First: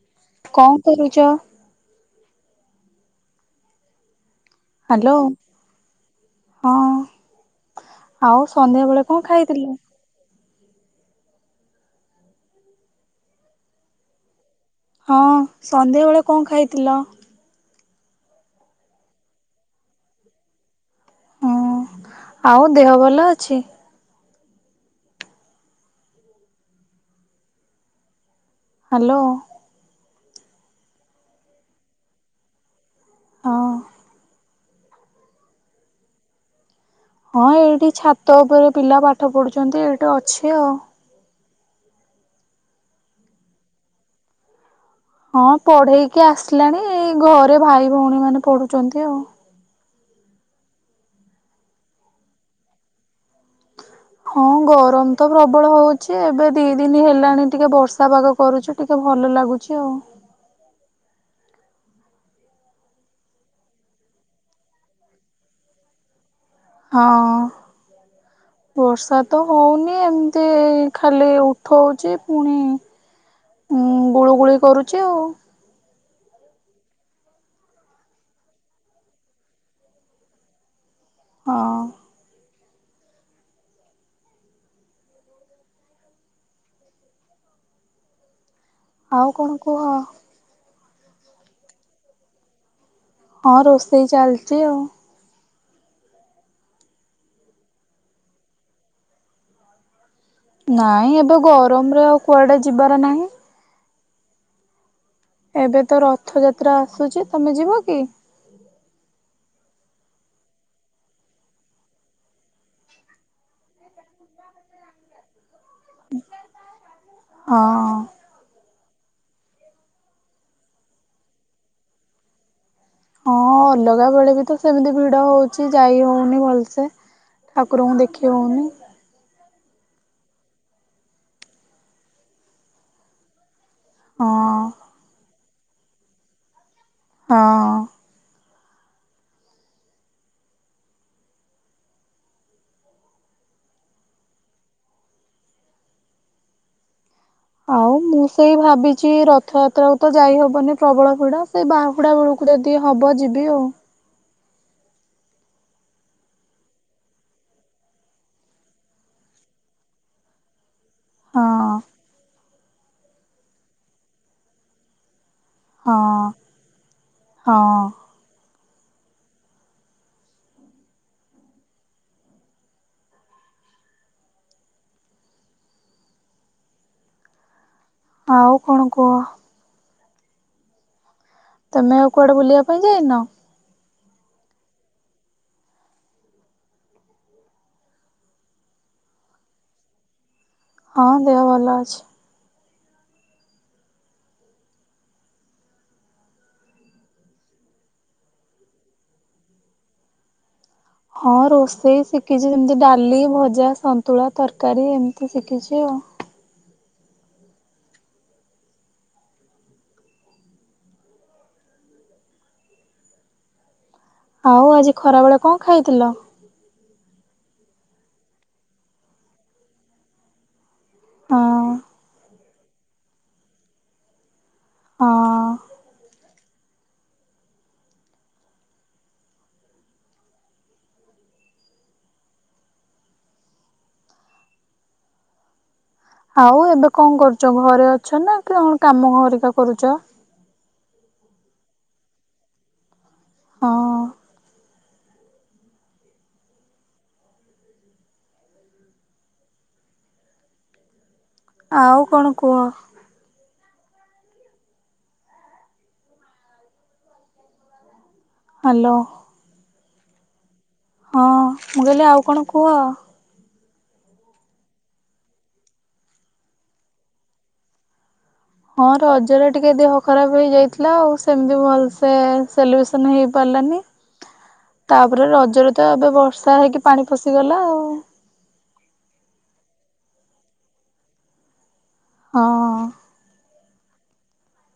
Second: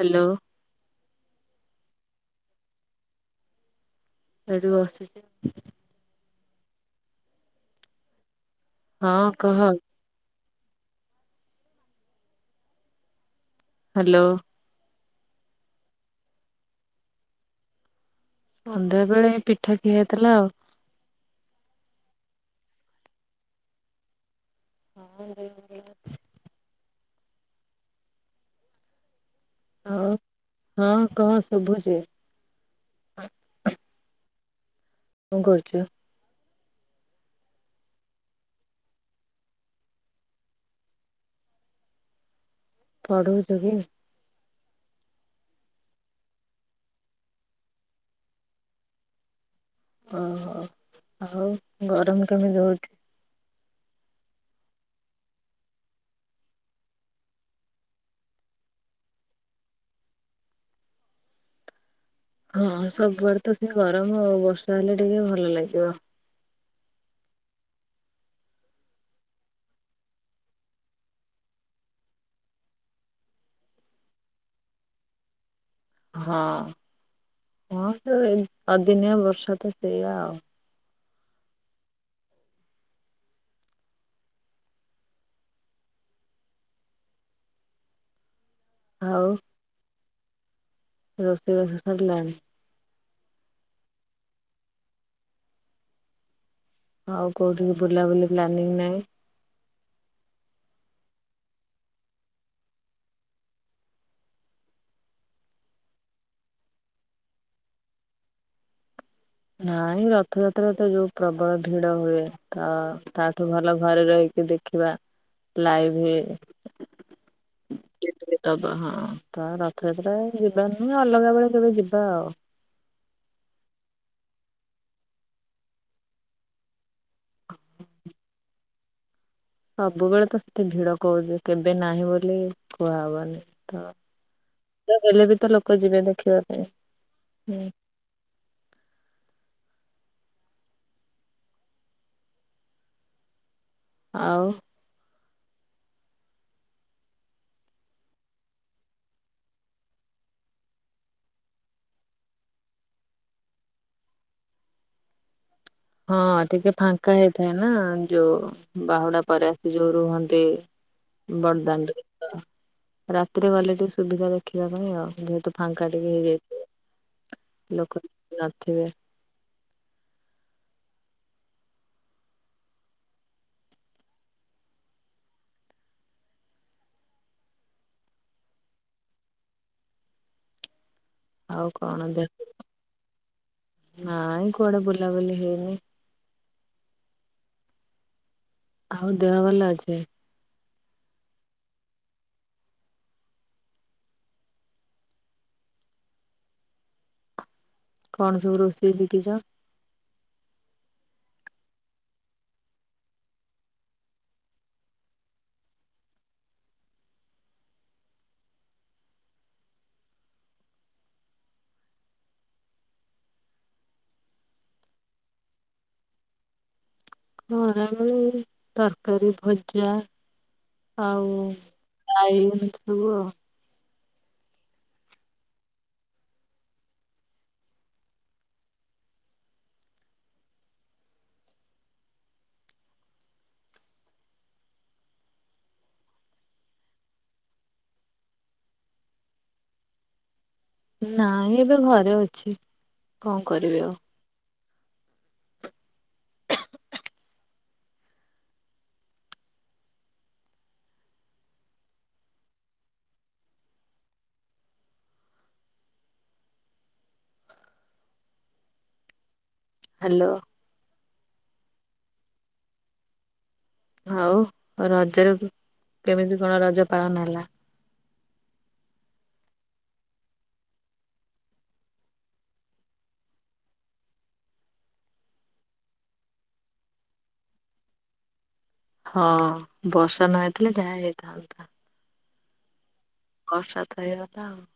Hello କଣ କରୁଛ? ଏଇଠି ହ୍ୟାଲୋ ବସଛି। ହଁ ଆଉ ସନ୍ଧ୍ୟା ବେଳେ କଣ ହଁ କହ ଖାଇଥିଲ? ହ୍ୟାଲୋ ହଁ ସନ୍ଧ୍ୟାବେେଳେ କଣ ଖାଇଥିଲ? ସନ୍ଧ୍ୟା ବେଳେ ପିଠା ଖିଆ ହେଇଥିଲା ଆଉ। ହଁ ଆଉ ଦେହ ଭଲ ଅଛି? [unintelligible] ହ୍ୟାଲୋ। ହଁ କହ ଶୁଭୁଛି। ହଁ କଣ କରୁଛୁ? ହଁ ଏଇଠି ଛାତ ଉପରେ ପିଲା ପାଠ ପଢୁଛନ୍ତି ଏଇଠି ଅଛି ଆଉ। ପଢଉଛୁ କି? ହଁ ପଢେଇକି ଆସିଲାଣି, ଏଇ ଘରେ ଭାଇ ଭଉଣୀମାନେ ପଢୁଛନ୍ତି ଆଉ। ଓହୋ ଆଉ ଗରମ କେମିତି ହଉଛି? ହଁ ଗରମ ତ ପ୍ରବଳ ହଉଛି ଏବେ ଦି ଦିନ ହେଲାଣି ଟିକେ ବର୍ଷା ପାଗ କରୁଛୁ ଟିକେ ଭଲ ଲାଗୁଛି ଆଉ। ହଁ ସବୁଆଡ ତ ସେ ଗରମ ଆଉ ବର୍ଷା ହେଲେ ଟିକେ ଭଲ ଲାଗିବ। ହଁ ବର୍ଷା ତ ହଉନି ଏମିତି ଖାଲି ଉଠଉଛି ପୁଣି ଗୁଳୁଗୁଳି କରୁଛି ଆଉ। ହଁ ହଁ ଅଦିନିଆ ବର୍ଷା ତ ସେଇଆ ଆଉ। ହଁ। ଆଉ କଣ କୁହ। ରୋଷେଇବାସ ସରିଲାଣି? ହଁ ରୋଷେଇ ଚାଲିଛି ଆଉ। ଆଉ କୋଉଠିକି ବୁଲାବୁଲି ପ୍ଲାନିଂ ନାହିଁ? ନାଇଁ ଏବେ ଗରମରେ ଆଉ କୁଆଡେ ଯିବାର ନାହିଁ। ଏବେ ତ ରଥଯାତ୍ରା ଆସୁଛି ତମେ ଯିବ କି? ନାଇଁ ରଥଯାତ୍ରା ତ ଯୋଉ ପ୍ରବଳ ଭିଡ ହୁଏ ତ ତାଠୁ ଭଲ ଘରେ ରହିକି ଦେଖିବା? ଲାଇଭ ହେ ହଁ ହଁ ତା ରଥଯାତ୍ରା ଯିବାନି ଅଲଗା ବେଳେ କେବେ ଯିବା ଆଉ। ହଁ ଅଲଗା ବେଳେ ବି ତ ସେମିତି ଭିଡ ହଉଛି ଯାଇ ହଉନି ଭଲସେ, ଠାକୁରଙ୍କୁ ଦେଖି ହଉନି। ସବୁବେଳେ ତ ସେଠି ଭିଡ କହୁଛି କେବେ ନାହିଁ ବୋଲି କୁହା ହବନି। ହଁ ତ ହେଲେ ବି ତ ଲୋକ ଯିବେ ଦେଖିବା ପାଇଁ। ହଁ। ହୁଁ। ଆଉ। ଆଉ ମୁଁ ସେଇ ଭାବିଛି ରଥଯାତ୍ରାକୁ ତ ଯାଇ ହବନି ପ୍ରବଳ ଭିଡ଼ ସେଇ ବାହୁଡା ବେଳକୁ ଯଦି ହବ ଯିବି ଆଉ। ହଁ ଟିକେ ଫାଙ୍କା ହେଇଥାଏ ନା ଯୋଉ ବାହୁଡା ପରେ ଆସି ଯୋଉ ରୁହନ୍ତି ବଡଦାଣ୍ଡରେ ରାତିରେ ଗଲେ ଟିକେ ସୁବିଧା ଦେଖିବା ପାଇଁ ଆଉ ଯେହେତୁ ଫାଙ୍କା ହଁ ଟିକେ ହଁ ହେଇଯାଇଥାଏ ଲୋକ ହଁ [unintelligible] ଆଉ କଣ କୁହ। ତମେ କଣ ଆଉ ଦେ କୁଆଡେ ବୁଲିବା ପାଇଁ ଯାଇନ? ନାଇଁ କୁଡେ ବୁଲାବୁଲି ହେଇନି। ଆଉ ଦେହ ଭଲ ଅଛି? ହଁ ଦେହ ଭଲ ଅଛି। କଣ ସବ ରୋଷେଇ ଶିଖିଛ? ହଁ ରୋଷେଇ ଶିଖିଛି ଯେମତି ଡାଲି ଭଜା ସନ୍ତୁଳା ତରକାରୀ ଏମିତି ଶିଖିଛି ଆଉ। ଆଉ ଆଜି ଖରା ବେଳେ କଁ ଖାଇଥିଲ? ଖରାବେଳେ ତରକାରୀ ଭଜା ଆାଉ ହଁ [unintelligible] ହଁ। ଆଉ ଏବେ କଣ କରୁଚ? ଘରେ ଅଛ ନା କି କଣ କାମ ଘରିକା କରୁଚ? ନାଇଁ ଏବେ ଘରେ ଅଛି। କଣ ହଁ କରିବି ଆଉ। ଆଉ କଣ କୁହ? ହାଲୋ। ହାଲୋ। ହଁ ମୁଁ କହିଲି ଆଉ କଣ କୁହ? ହଉ ରଜରେ କେମିତି କଣ ରଜ ପାଳନ ହେଲା? ହଁ ରଜରେ ଟିକେ ଦେହ ଖରାପ ହେଇଯାଇଥିଲା ଆଉ ସେମିତି ଭଲସେ ସେଲିବ୍ରେସନ ହେଇପାରିଲାନି। ତାପରେ ରଜରେ ତ ଏବେ ବର୍ଷା ହେଇକି ପାଣି ପଶିଗଲା ଆଉ। ହଁ ବର୍ଷା ନ ହେଇଥିଲେ ଯାହା ହେଇଥାନ୍ତା। ହଁ। ବର୍ଷା ତ। [unintelligible]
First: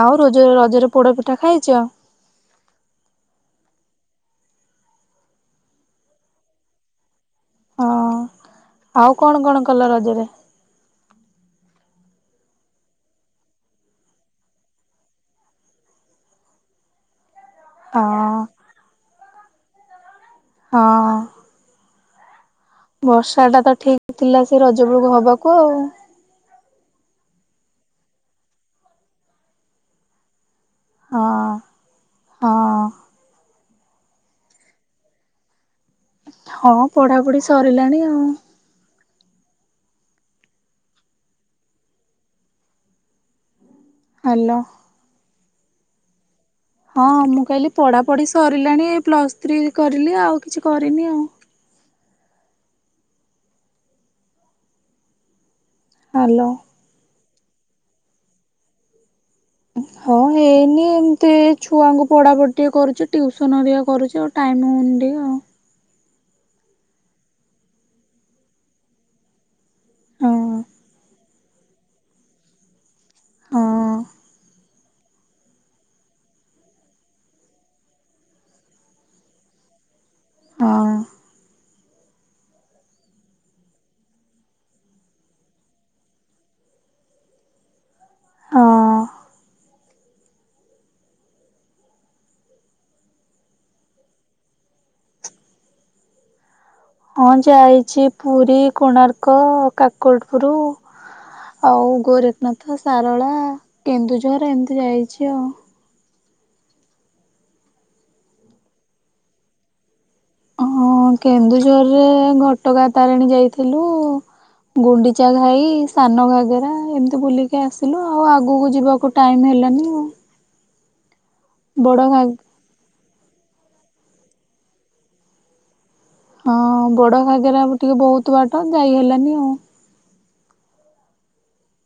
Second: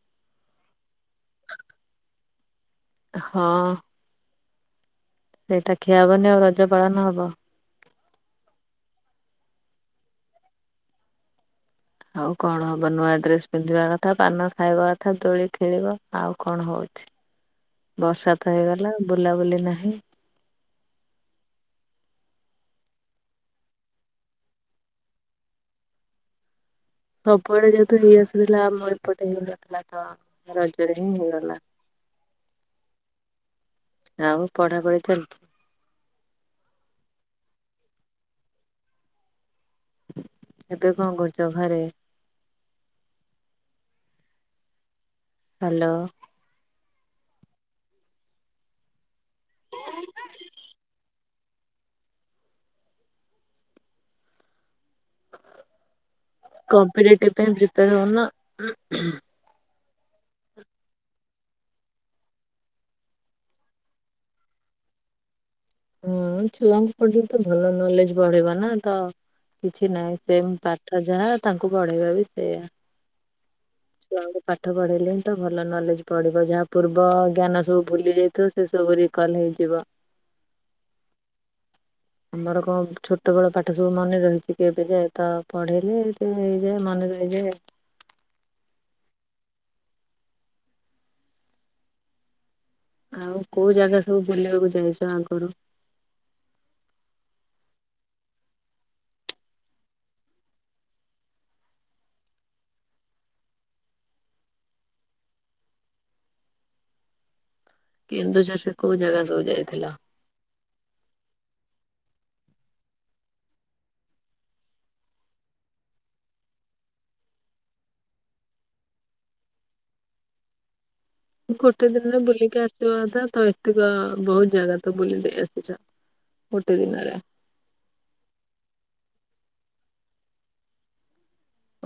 ଆଉ ରଜ ରଜରେ ପୋଡା ପିଠା ଖାଇଚ? ହଁ। ସେଇଟା ଖିଆହବନି ଆଉ ରଜ ପାଳନ ହବ। ହଁ ଆଉ କଣ କଣ କଲ ରଜରେ? ଆଉ କଣ ହବ ନୂଆ ଡ୍ରେସ ପିନ୍ଧିବା କଥା, ପାନ ଖାଇବା କଥା, ଦୋଳି ଖେଳିବ ଆଉ କଣ ହଉଛି। ବର୍ଷା ହଁ ତ ହେଇଗଲା ବୁଲାବୁଲି ନାହିଁ। ହଁ। ବର୍ଷା ଟା ତ ଠିକ ଥିଲା ସେ ରଜ ବେଳୁକୁ ହବାକୁ ଆଉ। ସବୁଆଡେ ଯେହେତୁ ହେଇ ଆସିଥିଲା ଆମ ଏପଟେ ହେଇନଥିଲା ତ ରଜରେ ହିଁ ହେଇଗଲା। ହଁ ହଁ [inaudible] ଆଉ ପଢାପଢି ଚାଲିଛି? ହଁ ପଢାପଢି ସରିଲାଣି ଆଉ। ଏବେ କଣ କରୁଚ ଘରେ? ହାଲୋ। ହାଲୋ। ହଁ ମୁଁ କହିଲି ପଢାପଢି ସରିଲାଣି ଏଇ ପ୍ଲସ ଥ୍ରୀ କରିଲି ଆଉ କିଛି କରିନି ଆଉ। ହାଲୋ। କମ୍ପିଟେଟିଭ୍ ପାଇଁ ପ୍ରି [unintelligible] ହଁ ହେଇନି ଏମିତି ଛୁଆଙ୍କୁ ପଢାପଢ଼ି ଟିକେ କରୁଛି ଟିଉସନ ଘରିକା କରୁଛି ଆଉ ଟାଇମ ହଉନି ଟିକେ ଆଉ। ହୁଁ ଛୁଆଙ୍କୁ ପଢେଇଲେ ତ ଭଲ ନଲେଜ ବଢିବ ନା ତ କିଛି ନାହିଁ ସେମ୍ ହଁ ପାଠ ଯାହା ତାଙ୍କୁ ପଢେଇବା ବି ସେୟା। ହଁ ଛୁଆଁଙ୍କୁ ପା ପାଠ ପଢେଇଲେ ହିଁ ତ ଭଲ ନଲେଜ ପଢିବ ଯାହା ପୂର୍ବ ଜ୍ଞାନ ସବୁ ଭୁଲି ଯାଇଥିବ ସେ ସବୁ ରିକଲ ହେଇଯିବ। ହଁ। ଆମର କଣ ଛୋଟ ବେଳ ପାଠ ସବୁ ମନେ ରହିଛି କି ଏବେ ଯାଏ ତ ପଢେଇଲେ ଟିକେ ହେଇଯାଏ ମନେ ରହିଯାଏ। ହଁ। ଆଉ କୋଉ ଜାଗା ସବୁ ବୁଲିବାକୁ ଯାଇଛ ଆଗୁରୁ? ହଁ ଯାଇଛି ପୁରୀ, କୋଣାର୍କ, କାକଟପୁର ଆଉ ଗୋରେଖନାଥ, ଶାରଳା, କେନ୍ଦୁଝର ଏମିତି ଯାଇଛି ଆଉ। କେନ୍ଦୁଝର ସେ କୋଉ ଜାଗାକୁ ଯାଇଥିଲ? ହଁ କେନ୍ଦୁଝରରେ ଘଟଗା ତାରେଣୀ ଯାଇଥିଲୁ, ଗୁଣ୍ଡିଚା ଘାଇ ସାନ ଘାଗେରା, ଏମିତି ବୁଲିକି ଆସିଲୁ ଆଉ ଆଗକୁ ଯିବାକୁ ଟାଇମ ହେଲାନି ଆଉ। ଗୋଟେ ବଡ ଦିନରେ ଘା ବୁଲିକି ଆସିବା ତ ଏତିକ ବହୁତ ଜାଗା ତ ବୁଲି ଦେଇ ଆସିଛ। ଗୋଟେ ହଁ ଦିନରେ ବଡ ଘାଗେରା ଟିକେ ବହୁତ ବାଟ ଯାଇ ହେଲାନି। ହଁ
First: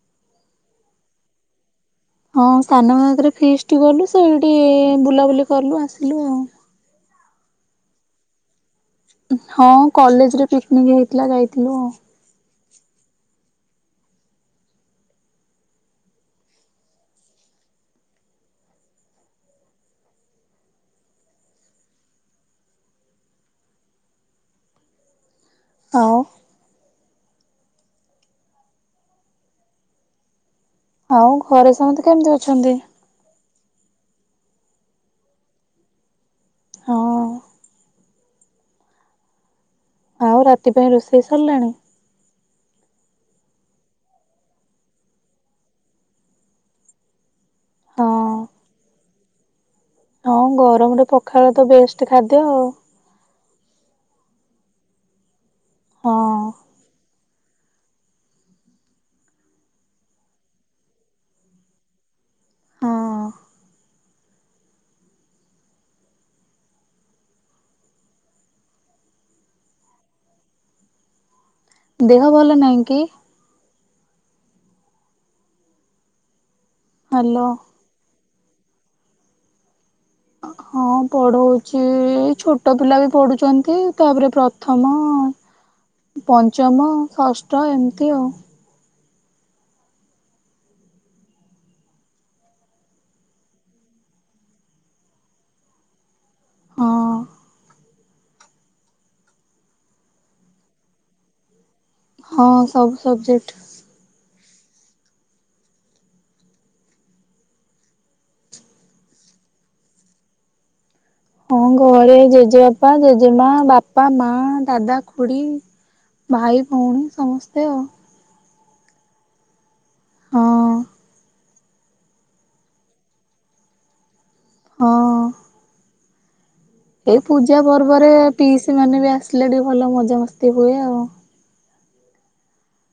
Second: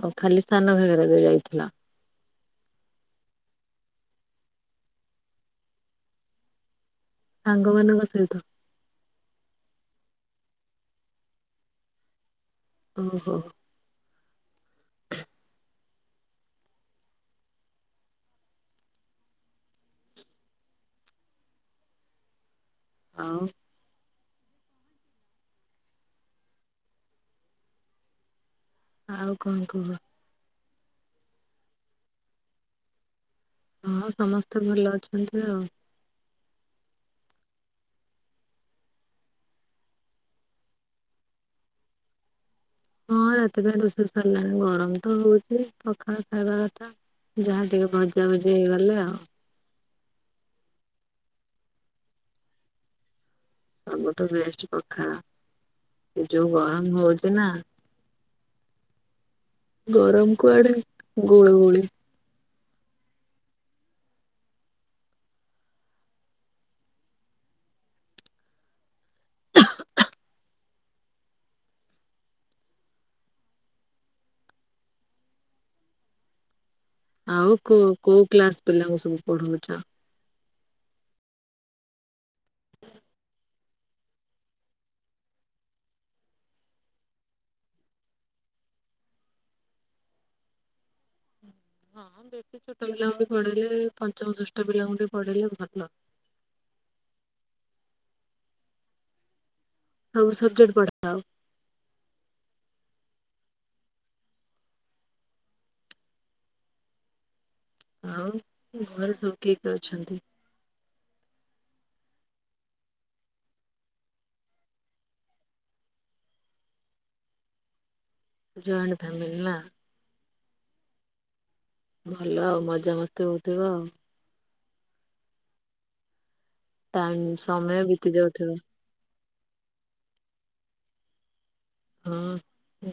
ଓ ଖାଲି ସାନ ଘାଗେରା ଯାଇଥିଲା? ହଁ ସାନ ଘାଗେରା ରେ ଫିଷଟ କଲୁ ସେଇଠି ବୁଲାବୁଲି କଲୁ ଆସିଲୁ ଆଉ। ସାଙ୍ଗ ମାନଙ୍କ ସହିତ ହଁ କଲେଜରେ ପିକନିକ ହେଇଥିଲା ଯାଇଥିଲୁ ଆଉ। ଓହୋ ଆଉ ଆଉ ଆଉ କଣ କୁହ? ଆଉ ଘରେ ସମସ୍ତେ କେମିତି ଅଛନ୍ତି? ହଁ ସମସ୍ତେ ଭଲ ଅଛନ୍ତି ଆଉ। ହଁ ଆଉ ରାତି ପାଇଁ ରୋଷେଇ ସରିଲାଣି? ହଁ ରାତି ପାଇଁ ରୋଷେଇ ସାରିଲାଣି ଗରମ ତ ହଉଛି ପଖାଳ ଖାଇବା କଥା ଯାହା ଟିକେ ମଜା ହଁ। ମଜି ହେଇଗଲେ ଆଉ। ହଁ ଗରମରେ ପଖାଳ ତ ବେଷ୍ଟ ଖାଦ୍ୟ ଆଉ ଆମ ତ ବେଷ୍ଟ ପଖାଳ ଯଉ ହଁ। ଗରମ ହଉ [unintelligible] ଗରମ କୁଆଡେ ଗୁଳୁଗୁଳି। ହଁ ଦେହ ଭଲ ନହିଁ କି? ହ୍ୟାଲୋ। ଆଉ କୁ କୁ କ୍ଲାସ ପିଲାଙ୍କୁ ସବୁ ପଢାଉଛି ଆଉ। ହଁ ପଢଉଛି ଛୋଟ ପିଲା ବି ପଢୁଛନ୍ ଏମିତି ତାପରେ ପ୍ରଥମ ପଞ୍ଚମ ଷଷ୍ଠ ଏମିତି ଆଉ। ହଁ ବେଶୀ ଛୋଟ ପିଲାଙ୍କୁ ବି ପଢ଼େଇଲେ ପଞ୍ଚମ ଷଷ୍ଠ ପିଲାଙ୍କୁ ବି ପଢ଼େଇଲେ ଭଲ। ହଁ ସବୁ ସବଜେକ୍ଟ ପଢ଼ାଓ ହଁ ସବୁ ସବଜେକ୍। ଆଉ ଘରେ ସବୁ କିଏ କିଏ ଅଛନ୍ତି? ହଁ ଘରେ ଜେଜେବାପା ଜେଜେମା ବାପା ମା ଦାଦା ଖୁଡି ଭାଇ ଭଉଣୀ ସମସ୍ତେ ଆଉ। ଜଏଣ୍ଟ ଫ୍ୟାମିଲି ନା? ହଁ ଭଲ ଆଉ ମଜା ମସ୍ତି ହଉଥିବ ଆଉ ହଁ ଏଇ ଟାଇମ ପୂଜା ସମୟ ବିତି ପର୍ବରେ ଯାଉଥିବ ପିଇସି ମାନେ ବି ଆସ ଆଥିଲେ ଟିକେ ଭଲ ମଜାାମସ୍ତି ହୁଏ ଆଉ। ହଁ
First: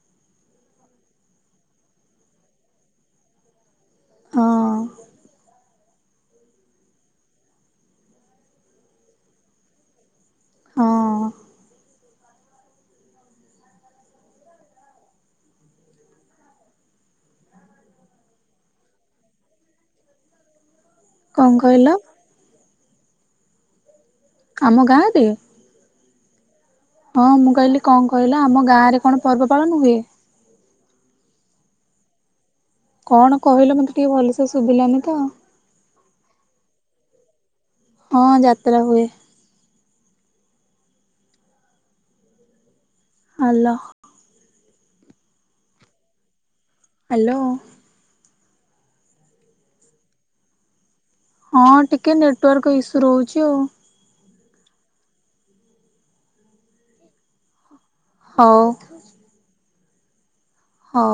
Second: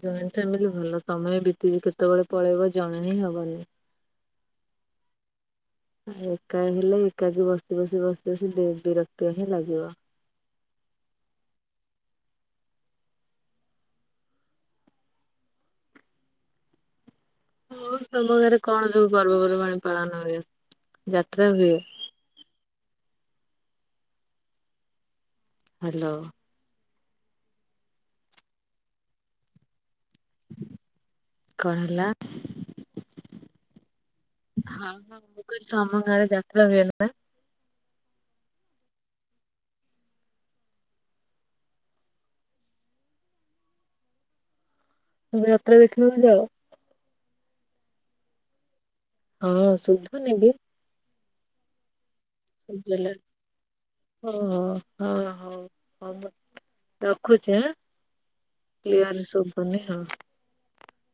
ଜଏଣ୍ଟ ଫାଂମିଲ ଭଲ ସମୟ ବିତି କେତେବେଳେ ପଳେଇବ ଜଣେ ହିଁ ହବନି। ହଁ ଏକା ହେଲେ ଏକାକି ବସି ବସି ବସି ବସି ବିରକ୍ତି ହିଁ ଲାଗିବ। ହଁ ହଁ ତମ ଘରେ କଣ ସବୁ ପର୍ବପର୍ବାଣି ପାଳନ ହୁଏ? ଯାତ୍ରା କଣ ହୁଏ। କହିଲ ଆମ ଗାଁରେ ହ୍ୟାଲୋ ହଁ ମୁଁ କହିଲି କଣ କହିଲ ଆମ ଗାଁ ରେ କଣ ପର୍ବ ପାଳନ ହୁଏ? କଣ ହେଲା? କଣ କହିଲ ମତେ ଟିକେ ଭଲସେ ହଁ ଶୁଭିଲାନି ତ ହଁ ମୁଁ କହିଲି ତମ ଘରେ ଯାତ୍ରା ହୁଏ ବା ହଁ ଯାତ୍ରା ହୁଏ। ହେଲ୍ଲୋ ତମେ ଯାତ୍ରା ଦେଖିବାକୁ ଯାଅ? ହ୍ୟାଲୋ ହଁ ସୁଧୁ ନି କି? ହଁ ଟିକେ ଟିକେ ନେଟୱାର୍କ ଇସ୍ୟୁ ଶୁଭିଲା ରହୁଛି ଆଉ। ଓହୋ ହଁ ହଉ ହଉ ମୁ ରଖୁଛିଁ ଆଁ। ହଉ କ୍ଲିୟର ଶୁଭ ତୁନେ ହଁ ହଁ